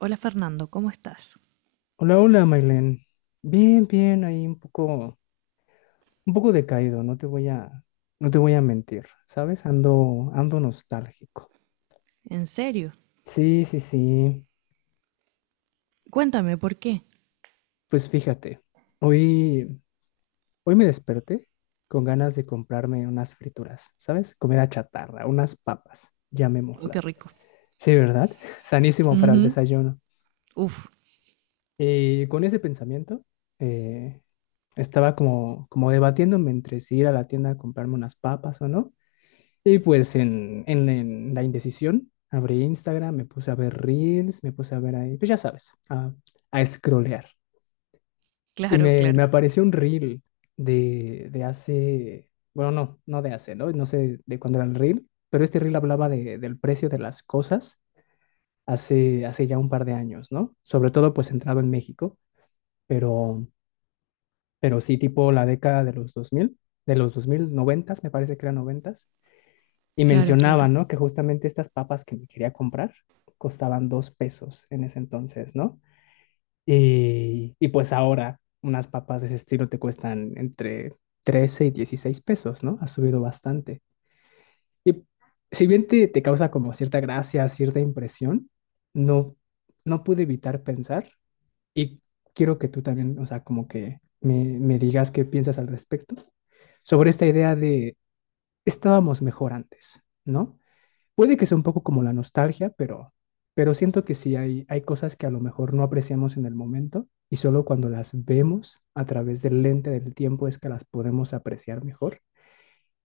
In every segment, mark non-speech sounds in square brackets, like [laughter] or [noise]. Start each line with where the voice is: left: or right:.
right: Hola Fernando, ¿cómo estás?
left: Hola, hola, Mailén. Bien, bien, ahí un poco decaído, no te voy a mentir, ¿sabes? Ando nostálgico.
right: ¿En serio?
left: Sí, sí, sí.
right: Cuéntame, ¿por qué?
left: Pues fíjate, hoy, hoy me desperté con ganas de comprarme unas frituras, ¿sabes? Comida chatarra, unas papas,
right: Oh, qué
left: llamémoslas.
right: rico.
left: Sí, ¿verdad? [laughs] Sanísimo para el
right: Ujú.
left: desayuno.
right: Uf,
left: Y con ese pensamiento, eh, estaba como debatiéndome entre si ir a la tienda a comprarme unas papas o no. Y pues en la indecisión, abrí Instagram, me puse a ver Reels, me puse a ver ahí, pues ya sabes, a scrollear. Y
right: claro,
left: me
right: claro,
left: apareció un Reel de hace, bueno, no, no de hace, ¿no? No sé de cuándo era el Reel, pero este Reel hablaba del precio de las cosas hace ya un par de años, ¿no? Sobre todo pues centrado en México, pero, pero sí tipo la década de los 2000, de los 2000, 90, me parece que eran 90. Y
right: claro,
left: mencionaba,
right: claro.
left: ¿no? Que justamente estas papas que me quería comprar costaban 2 pesos en ese entonces, ¿no? Y pues ahora unas papas de ese estilo te cuestan entre 13 y 16 pesos, ¿no? Ha subido bastante. Y si bien te causa como cierta gracia, cierta impresión, no, no pude evitar pensar y quiero que tú también, o sea, como que me digas qué piensas al respecto sobre esta idea de estábamos mejor antes, ¿no? Puede que sea un poco como la nostalgia, pero siento que sí hay cosas que a lo mejor no apreciamos en el momento y solo cuando las vemos a través del lente del tiempo es que las podemos apreciar mejor.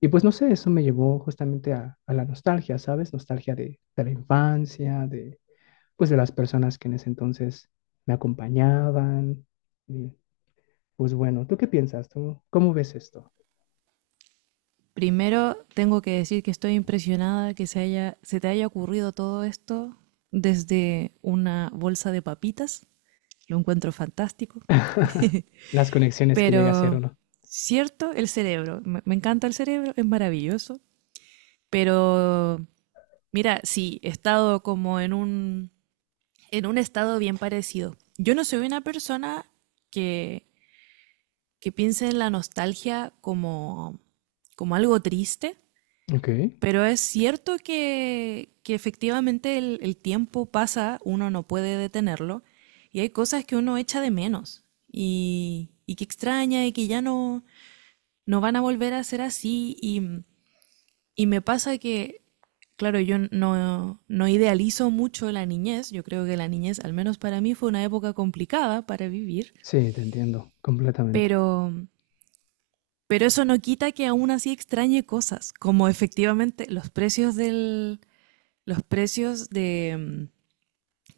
left: Y pues no sé, eso me llevó justamente a la nostalgia, ¿sabes? Nostalgia de la infancia, pues de las personas que en ese entonces me acompañaban. Y, pues bueno, ¿tú qué piensas? ¿Tú cómo ves esto?
right: Primero tengo que decir que estoy impresionada que se te haya ocurrido todo esto desde una bolsa de papitas. Lo encuentro fantástico.
left: [laughs] Las conexiones que llega a ser
right: Pero,
left: uno.
right: cierto, el cerebro. Me encanta el cerebro, es maravilloso. Pero, mira, sí, he estado como en un estado bien parecido. Yo no soy una persona que, que piense en la nostalgia como algo triste,
left: Ok,
right: pero es cierto que efectivamente el tiempo pasa, uno no puede detenerlo, y hay cosas que uno echa de menos y que extraña y que ya no van a volver a ser así. Y me pasa que claro, yo no idealizo mucho la niñez. Yo creo que la niñez, al menos para mí, fue una época complicada para vivir,
left: sí, te entiendo completamente.
right: pero, pero eso no quita que aún así extrañe cosas, como efectivamente los precios del, los precios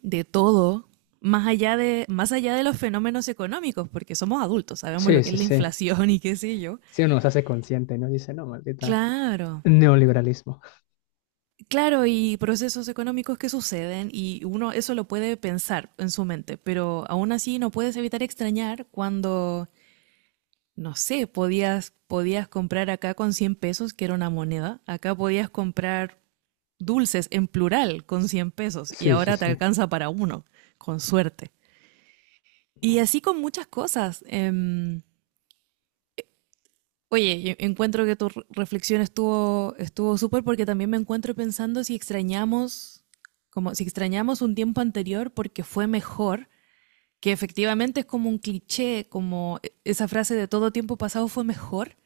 right: de todo, más allá de los fenómenos económicos, porque somos adultos, sabemos lo
left: Sí,
right: que es
left: sí,
right: la
left: sí.
right: inflación y qué sé yo.
left: Si uno se hace consciente, ¿no? Dice, no, maldita.
right: Claro,
left: Neoliberalismo.
right: claro, y procesos económicos que suceden y uno eso lo puede pensar en su mente, pero aún así no puedes evitar extrañar cuando, no sé, podías comprar acá con 100 pesos, que era una moneda. Acá podías comprar dulces en plural con 100 pesos y
left: Sí, sí,
right: ahora te
left: sí.
right: alcanza para uno, con suerte. Y así con muchas cosas. Oye, yo encuentro que tu reflexión estuvo súper, porque también me encuentro pensando si extrañamos un tiempo anterior porque fue mejor, que efectivamente es como un cliché, como esa frase de todo tiempo pasado fue mejor,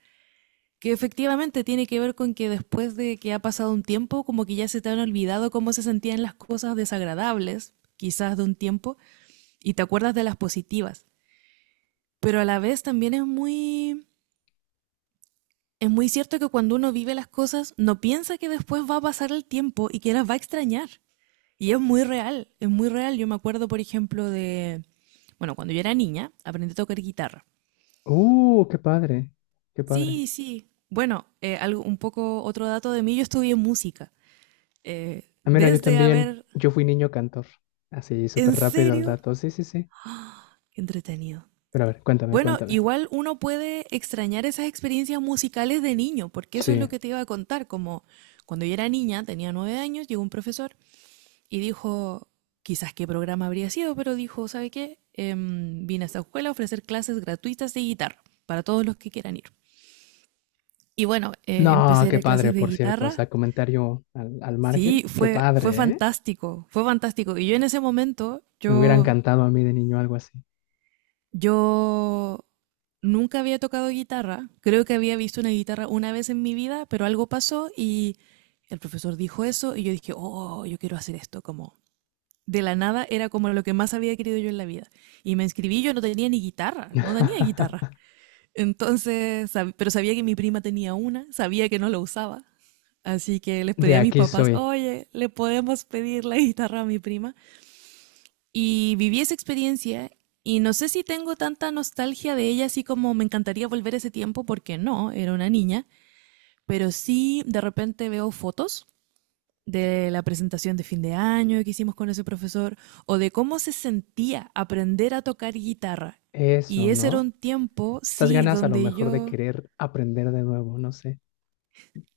right: que efectivamente tiene que ver con que después de que ha pasado un tiempo, como que ya se te han olvidado cómo se sentían las cosas desagradables, quizás de un tiempo, y te acuerdas de las positivas. Pero a la vez también es muy cierto que cuando uno vive las cosas, no piensa que después va a pasar el tiempo y que las va a extrañar. Y es muy real, es muy real. Yo me acuerdo, por ejemplo, bueno, cuando yo era niña, aprendí a tocar guitarra.
left: Qué padre. Qué padre.
right: Sí, sí. Bueno, algo, un poco otro dato de mí, yo estudié música. Eh,
left: Ah, mira, yo
right: desde
left: también.
right: haber,
left: Yo fui niño cantor. Así, súper
right: ¿En
left: rápido al
right: serio?
left: dato. Sí, sí, sí.
right: Qué entretenido.
left: Pero a ver, cuéntame,
right: Bueno,
left: cuéntame.
right: igual uno puede extrañar esas experiencias musicales de niño, porque eso es lo
left: Sí.
right: que te iba a contar. Como cuando yo era niña, tenía 9 años, llegó un profesor y dijo, quizás qué programa habría sido, pero dijo, ¿sabe qué? Vine a esta escuela a ofrecer clases gratuitas de guitarra para todos los que quieran ir. Y bueno, empecé
left: No,
right: a ir
left: qué
right: a clases
left: padre,
right: de
left: por cierto. O
right: guitarra.
left: sea, comentario al margen.
right: Sí,
left: Qué
right: fue
left: padre, ¿eh?
right: fantástico, fue fantástico. Y yo en ese momento,
left: Me hubiera encantado a mí de niño algo así.
right: yo nunca había tocado guitarra. Creo que había visto una guitarra una vez en mi vida, pero algo pasó y el profesor dijo eso y yo dije, oh, yo quiero hacer esto, como de la nada era como lo que más había querido yo en la vida. Y me inscribí, yo no tenía ni guitarra, no tenía guitarra.
left: [laughs]
right: Entonces, pero sabía que mi prima tenía una, sabía que no la usaba. Así que les
left: De
right: pedí a mis
left: aquí
right: papás,
left: soy.
right: oye, le podemos pedir la guitarra a mi prima. Y viví esa experiencia y no sé si tengo tanta nostalgia de ella, así como me encantaría volver ese tiempo, porque no, era una niña, pero sí de repente veo fotos de la presentación de fin de año que hicimos con ese profesor, o de cómo se sentía aprender a tocar guitarra.
left: Eso,
right: Y ese era
left: ¿no?
right: un tiempo,
left: Esas
right: sí,
left: ganas a lo
right: donde
left: mejor de
right: yo,
left: querer aprender de nuevo, no sé.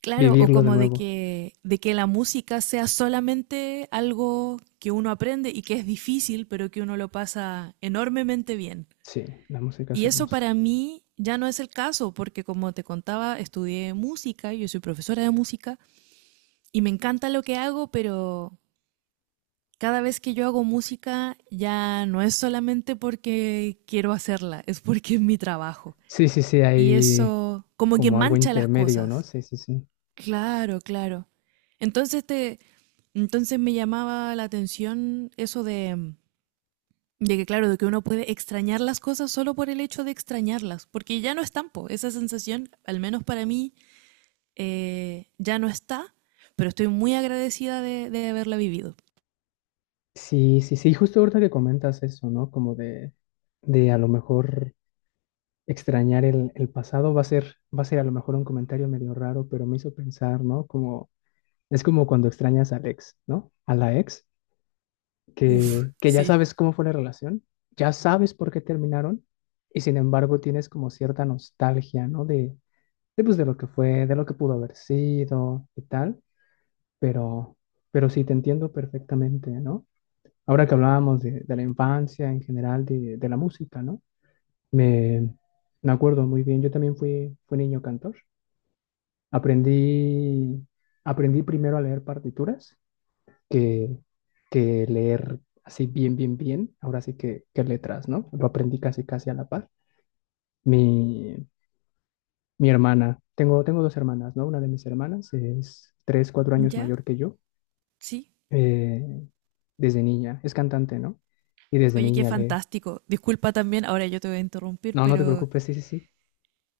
right: claro, o
left: Vivirlo de
right: como
left: nuevo.
right: de que la música sea solamente algo que uno aprende y que es difícil, pero que uno lo pasa enormemente bien.
left: Sí, la música es
right: Y eso
left: hermosa.
right: para mí ya no es el caso, porque como te contaba, estudié música, yo soy profesora de música y me encanta lo que hago, pero cada vez que yo hago música ya no es solamente porque quiero hacerla, es porque es mi trabajo.
left: Sí, sí, sí,
right: Y
left: hay
right: eso como que
left: como algo
right: mancha las
left: intermedio, ¿no?
right: cosas.
left: Sí, sí, sí.
right: Claro, claro. Entonces te, entonces me llamaba la atención eso de que claro, de que uno puede extrañar las cosas solo por el hecho de extrañarlas, porque ya no están, po. Esa sensación, al menos para mí, ya no está, pero estoy muy agradecida de haberla vivido.
left: Sí, sí, sí, justo ahorita que comentas eso, ¿no? Como de a lo mejor extrañar el pasado, va a ser a lo mejor un comentario medio raro, pero me hizo pensar, ¿no? Como, es como cuando extrañas al ex, ¿no? A la ex,
right: Uf,
left: que ya
right: sí.
left: sabes cómo fue la relación, ya sabes por qué terminaron, y sin embargo tienes como cierta nostalgia, ¿no? Pues, de lo que fue, de lo que pudo haber sido y tal. Pero, pero sí, te entiendo perfectamente, ¿no? Ahora que hablábamos de la infancia en general, de la música, ¿no? Me, me acuerdo muy bien, yo también fui niño cantor. Aprendí, aprendí primero a leer partituras que, que leer así bien, bien, bien. Ahora sí que letras, ¿no? Lo aprendí casi, casi a la par. Mi, mi hermana, tengo dos hermanas, ¿no? Una de mis hermanas es 3, 4 años
right: ¿Ya?
left: mayor que yo.
right: Sí.
left: Eh, Desde niña, es cantante, ¿no? Y desde
right: Oye, qué
left: niña
right: fantástico. Disculpa también, ahora yo te voy a interrumpir,
left: no, no te
right: pero
left: preocupes, sí, sí, sí,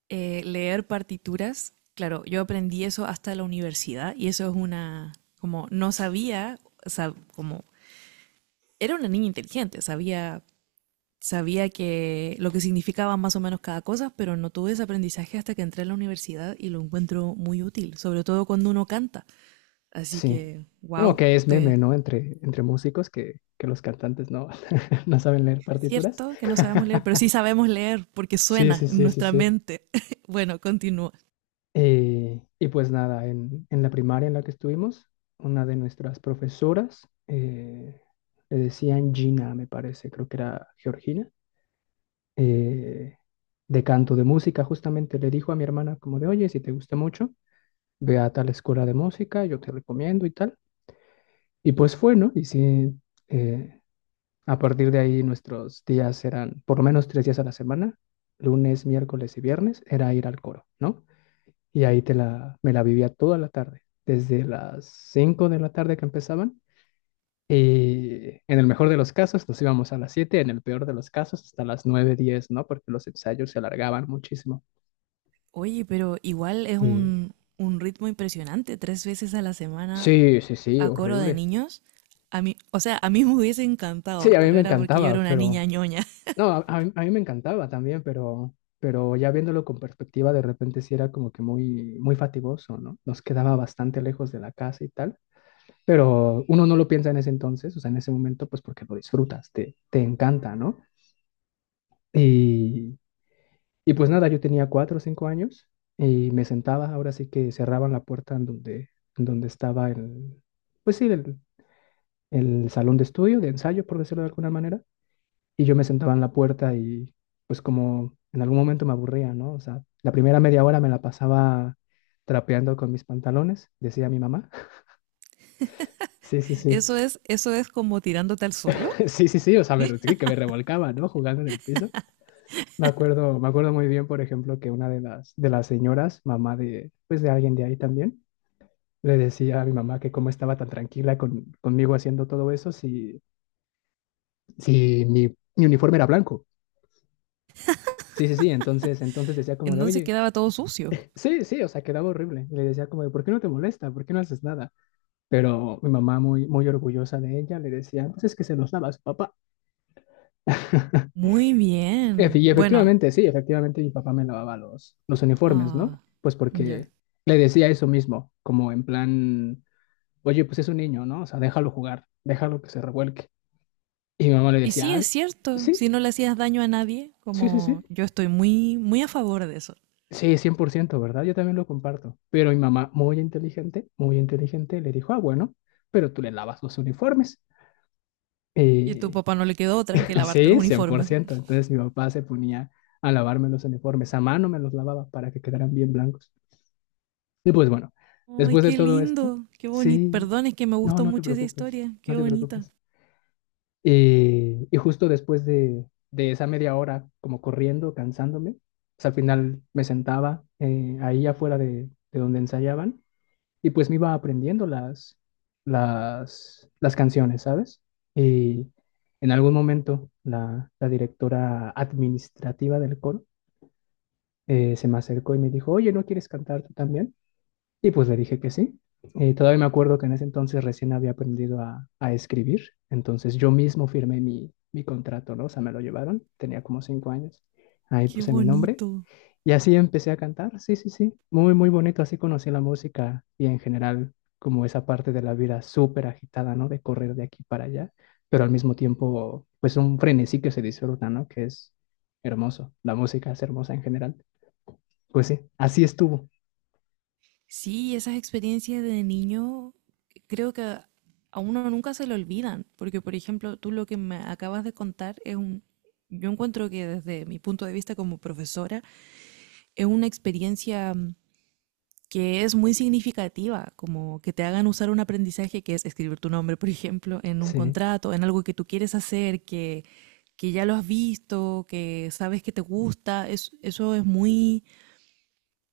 right: leer partituras, claro, yo aprendí eso hasta la universidad y eso es una, como no sabía, o sea, como era una niña inteligente, sabía que lo que significaba más o menos cada cosa, pero no tuve ese aprendizaje hasta que entré a la universidad y lo encuentro muy útil, sobre todo cuando uno canta. Así
left: sí.
right: que,
left: No,
right: wow,
left: que es
right: te,
left: meme, ¿no? Entre músicos que los cantantes no, [laughs] no saben leer partituras.
right: cierto que no sabemos leer, pero sí
left: [laughs]
right: sabemos leer porque
left: Sí,
right: suena
left: sí,
right: en
left: sí, sí,
right: nuestra
left: sí.
right: mente. [laughs] Bueno, continúa.
left: Y pues nada, en la primaria en la que estuvimos, una de nuestras profesoras, le decían Gina, me parece, creo que era Georgina, eh, de canto, de música, justamente le dijo a mi hermana como de, oye, si te gusta mucho, ve a tal escuela de música, yo te recomiendo y tal. Y pues fue, ¿no? Y sí, eh, a partir de ahí nuestros días eran por lo menos 3 días a la semana, lunes, miércoles y viernes, era ir al coro, ¿no? Y ahí me la vivía toda la tarde, desde las 5 de la tarde que empezaban. Y en el mejor de los casos nos íbamos a las 7, en el peor de los casos hasta las 9:10, ¿no? Porque los ensayos se alargaban muchísimo.
right: Oye, pero igual es
left: Y
right: un ritmo impresionante, 3 veces a la semana
left: sí, sí, sí,
right: a coro de
left: horrible.
right: niños. A mí, o sea, a mí me hubiese
left: Sí,
right: encantado,
left: a mí
right: pero
left: me
right: era porque yo
left: encantaba,
right: era una niña
left: pero
right: ñoña. [laughs]
left: no, a mí me encantaba también, pero ya viéndolo con perspectiva, de repente sí era como que muy, muy fatigoso, ¿no? Nos quedaba bastante lejos de la casa y tal, pero uno no lo piensa en ese entonces, o sea, en ese momento, pues porque lo disfrutas, te encanta, ¿no? Y, y pues nada, yo tenía 4 o 5 años y me sentaba, ahora sí que cerraban la puerta en donde, estaba el, pues sí, el salón de estudio, de ensayo, por decirlo de alguna manera, y yo me sentaba en la puerta y pues como en algún momento me aburría, ¿no? O sea, la primera media hora me la pasaba trapeando con mis pantalones, decía mi mamá. [laughs] Sí, sí, sí.
right: Eso es como tirándote al suelo.
left: [laughs] Sí, sí, sí, o sea, sí, que me revolcaba, ¿no? Jugando en el piso. Me acuerdo muy bien, por ejemplo, que una de las señoras, mamá pues de alguien de ahí también, le decía a mi mamá que cómo estaba tan tranquila conmigo haciendo todo eso si, mi uniforme era blanco. Sí, sí, sí, entonces decía como de,
right: Entonces
left: oye.
right: quedaba todo sucio.
left: Sí, sí, o sea, quedaba horrible. Le decía como de, ¿por qué no te molesta? ¿Por qué no haces nada? Pero mi mamá, muy, muy orgullosa de ella, le decía, pues es que se los lava a su papá. [laughs]
right: Muy bien.
left: Y
right: Bueno,
left: efectivamente, sí, efectivamente mi papá me lavaba los uniformes,
right: ah,
left: ¿no? Pues
right: ya.
left: porque le decía eso mismo, como en plan, oye, pues es un niño, ¿no? O sea, déjalo jugar, déjalo que se revuelque. Y mi mamá le
right: Y sí,
left: decía, ah,
right: es cierto,
left: sí,
right: si no le hacías daño a nadie,
left: sí, sí, sí.
right: como yo estoy muy, muy a favor de eso.
left: Sí, 100%, ¿verdad? Yo también lo comparto. Pero mi mamá, muy inteligente, le dijo, ah, bueno, pero tú le lavas los uniformes.
right: Y a tu
left: Eh,
right: papá no le quedó otra que
left: [laughs]
right: lavarte los
left: sí, cien por
right: uniformes.
left: ciento Entonces mi papá se ponía a lavarme los uniformes, a mano me los lavaba para que quedaran bien blancos. Y pues bueno,
right: Ay,
left: después de
right: qué
left: todo esto,
right: lindo, qué bonito.
left: sí,
right: Perdón, es que me
left: no,
right: gustó
left: no te
right: mucho esa
left: preocupes,
right: historia.
left: no
right: Qué
left: te
right: bonita,
left: preocupes. Y justo después de esa media hora, como corriendo, cansándome, pues al final me sentaba, ahí afuera de donde ensayaban, y pues me iba aprendiendo las canciones, ¿sabes? Y en algún momento la directora administrativa del coro, se me acercó y me dijo, oye, ¿no quieres cantar tú también? Y pues le dije que sí. Todavía me acuerdo que en ese entonces recién había aprendido a escribir, entonces yo mismo firmé mi contrato, ¿no? O sea, me lo llevaron, tenía como 5 años. Ahí
right: qué
left: puse mi nombre
right: bonito.
left: y así empecé a cantar, sí, sí, sí, muy, muy bonito, así conocí la música y en general como esa parte de la vida súper agitada, ¿no? De correr de aquí para allá, pero al mismo tiempo, pues un frenesí que se disfruta, ¿no? Que es hermoso, la música es hermosa en general. Pues sí, así estuvo,
right: Sí, esas experiencias de niño creo que a uno nunca se le olvidan, porque por ejemplo, tú lo que me acabas de contar es un, yo encuentro que desde mi punto de vista como profesora es una experiencia que es muy significativa, como que te hagan usar un aprendizaje que es escribir tu nombre, por ejemplo, en un
left: sí,
right: contrato, en algo que tú quieres hacer, que ya lo has visto, que sabes que te gusta, es, eso es muy,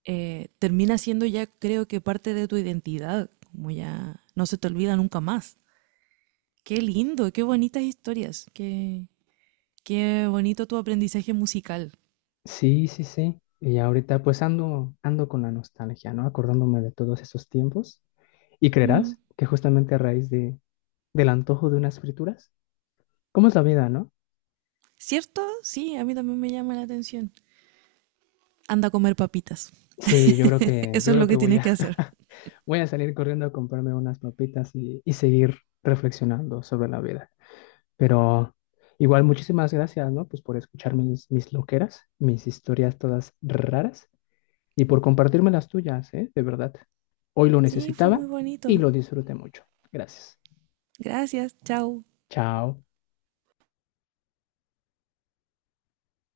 right: termina siendo ya creo que parte de tu identidad, como ya no se te olvida nunca más. Qué lindo, qué bonitas historias, qué, qué bonito tu aprendizaje musical.
left: sí, sí, sí. Y ahorita pues ando con la nostalgia, ¿no? Acordándome de todos esos tiempos. Y
right: Mm.
left: creerás que justamente a raíz del antojo de unas frituras, ¿cómo es la vida, no?
right: ¿Cierto? Sí, a mí también me llama la atención. Anda a comer papitas.
left: Sí, yo creo
right: [laughs]
left: que,
right: Eso
left: yo
right: es
left: creo
right: lo
left: que
right: que
left: voy
right: tienes
left: a,
right: que hacer.
left: [laughs] voy a salir corriendo a comprarme unas papitas y seguir reflexionando sobre la vida. Pero igual, muchísimas gracias, ¿no? Pues por escuchar mis loqueras, mis historias todas raras y por compartirme las tuyas, ¿eh? De verdad. Hoy lo
right: Sí, fue
left: necesitaba
right: muy
left: y
right: bonito.
left: lo disfruté mucho. Gracias.
right: Gracias, chao.
left: Chao.